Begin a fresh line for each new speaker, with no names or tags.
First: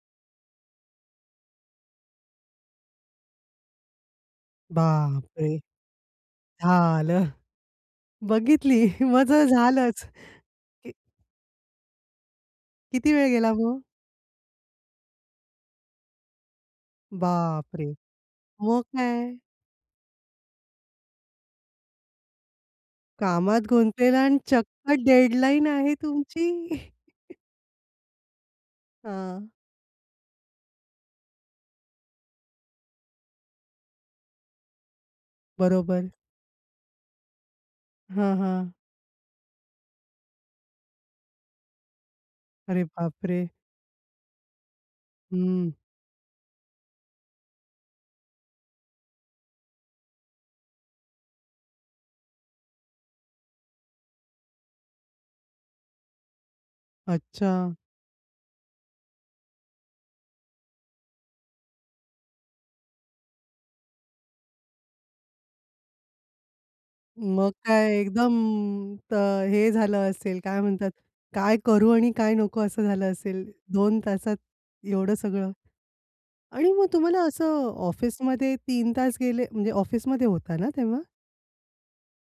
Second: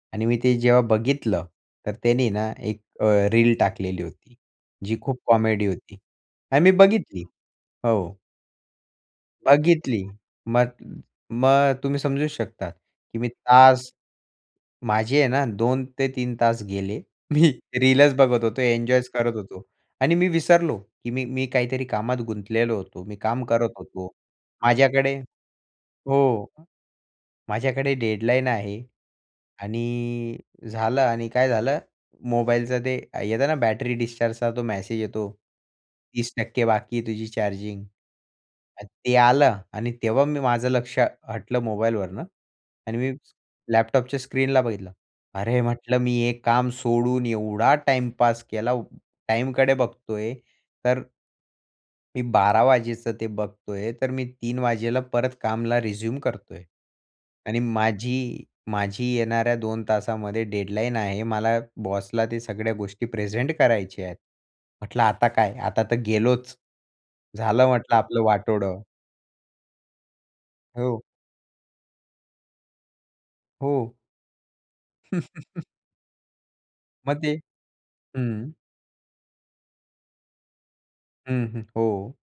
आणि मी ते जेव्हा बघितलं, तर त्यानी ना एक अ, रील टाकलेली होती, जी खूप
बापरे,
कॉमेडी होती आणि मी बघितली.
झालं,
हो.
बघितली मग तर
बघितली
झालंच.
मग मग तुम्ही समजूच शकतात
किती
की
वेळ
मी
गेला मग?
तास माझे आहे ना, 2 ते 3 तास गेले. मी
बापरे!
रीलच बघत होतो,
मग
एन्जॉयच करत
काय?
होतो आणि मी विसरलो की मी मी काहीतरी कामात गुंतलेलो होतो. मी काम
कामात
करत होतो.
गुंतलेला आणि चक्क
माझ्याकडे
डेडलाईन आहे
हो.
तुमची.
माझ्याकडे डेडलाईन आहे
हां.
आणि झालं आणि काय झालं मोबाईलचा ते अ, येत ना बॅटरी डिस्चार्जचा तो मॅसेज येतो
बरोबर.
30% बाकी आहे तुझी चार्जिंग
हं, हं.
ते आलं आणि तेव्हा मी माझं लक्ष हटलं मोबाईलवरनं
अरे
आणि मी
बापरे!
लॅपटॉपच्या स्क्रीनला बघितलं. अरे,
हं.
म्हटलं मी हे काम सोडून एवढा टाईमपास केला टाईमकडे बघतोय तर मी 12:00 वाजेचं ते बघतोय. तर मी 3:00 वाजेला परत कामला रिझ्यूम करतोय आणि
अच्छा.
माझी माझी येणाऱ्या 2 तासामध्ये डेडलाईन आहे. मला बॉसला ते सगळ्या गोष्टी प्रेझेंट करायच्या आहेत. म्हटलं आता काय आता तर गेलोच.
मग
झालं
काय
म्हटलं आपलं
एकदम
वाटोळं.
तर हे झालं असेल, काय म्हणतात,
हो.
काय करू आणि काय नको असं झालं असेल,
हो.
2 तासात एवढं सगळं? आणि मग
मग
तुम्हाला
ते
असं
हं.
ऑफिसमध्ये 3 तास गेले, म्हणजे ऑफिसमध्ये होता ना तेव्हा?
हं, हं. हो.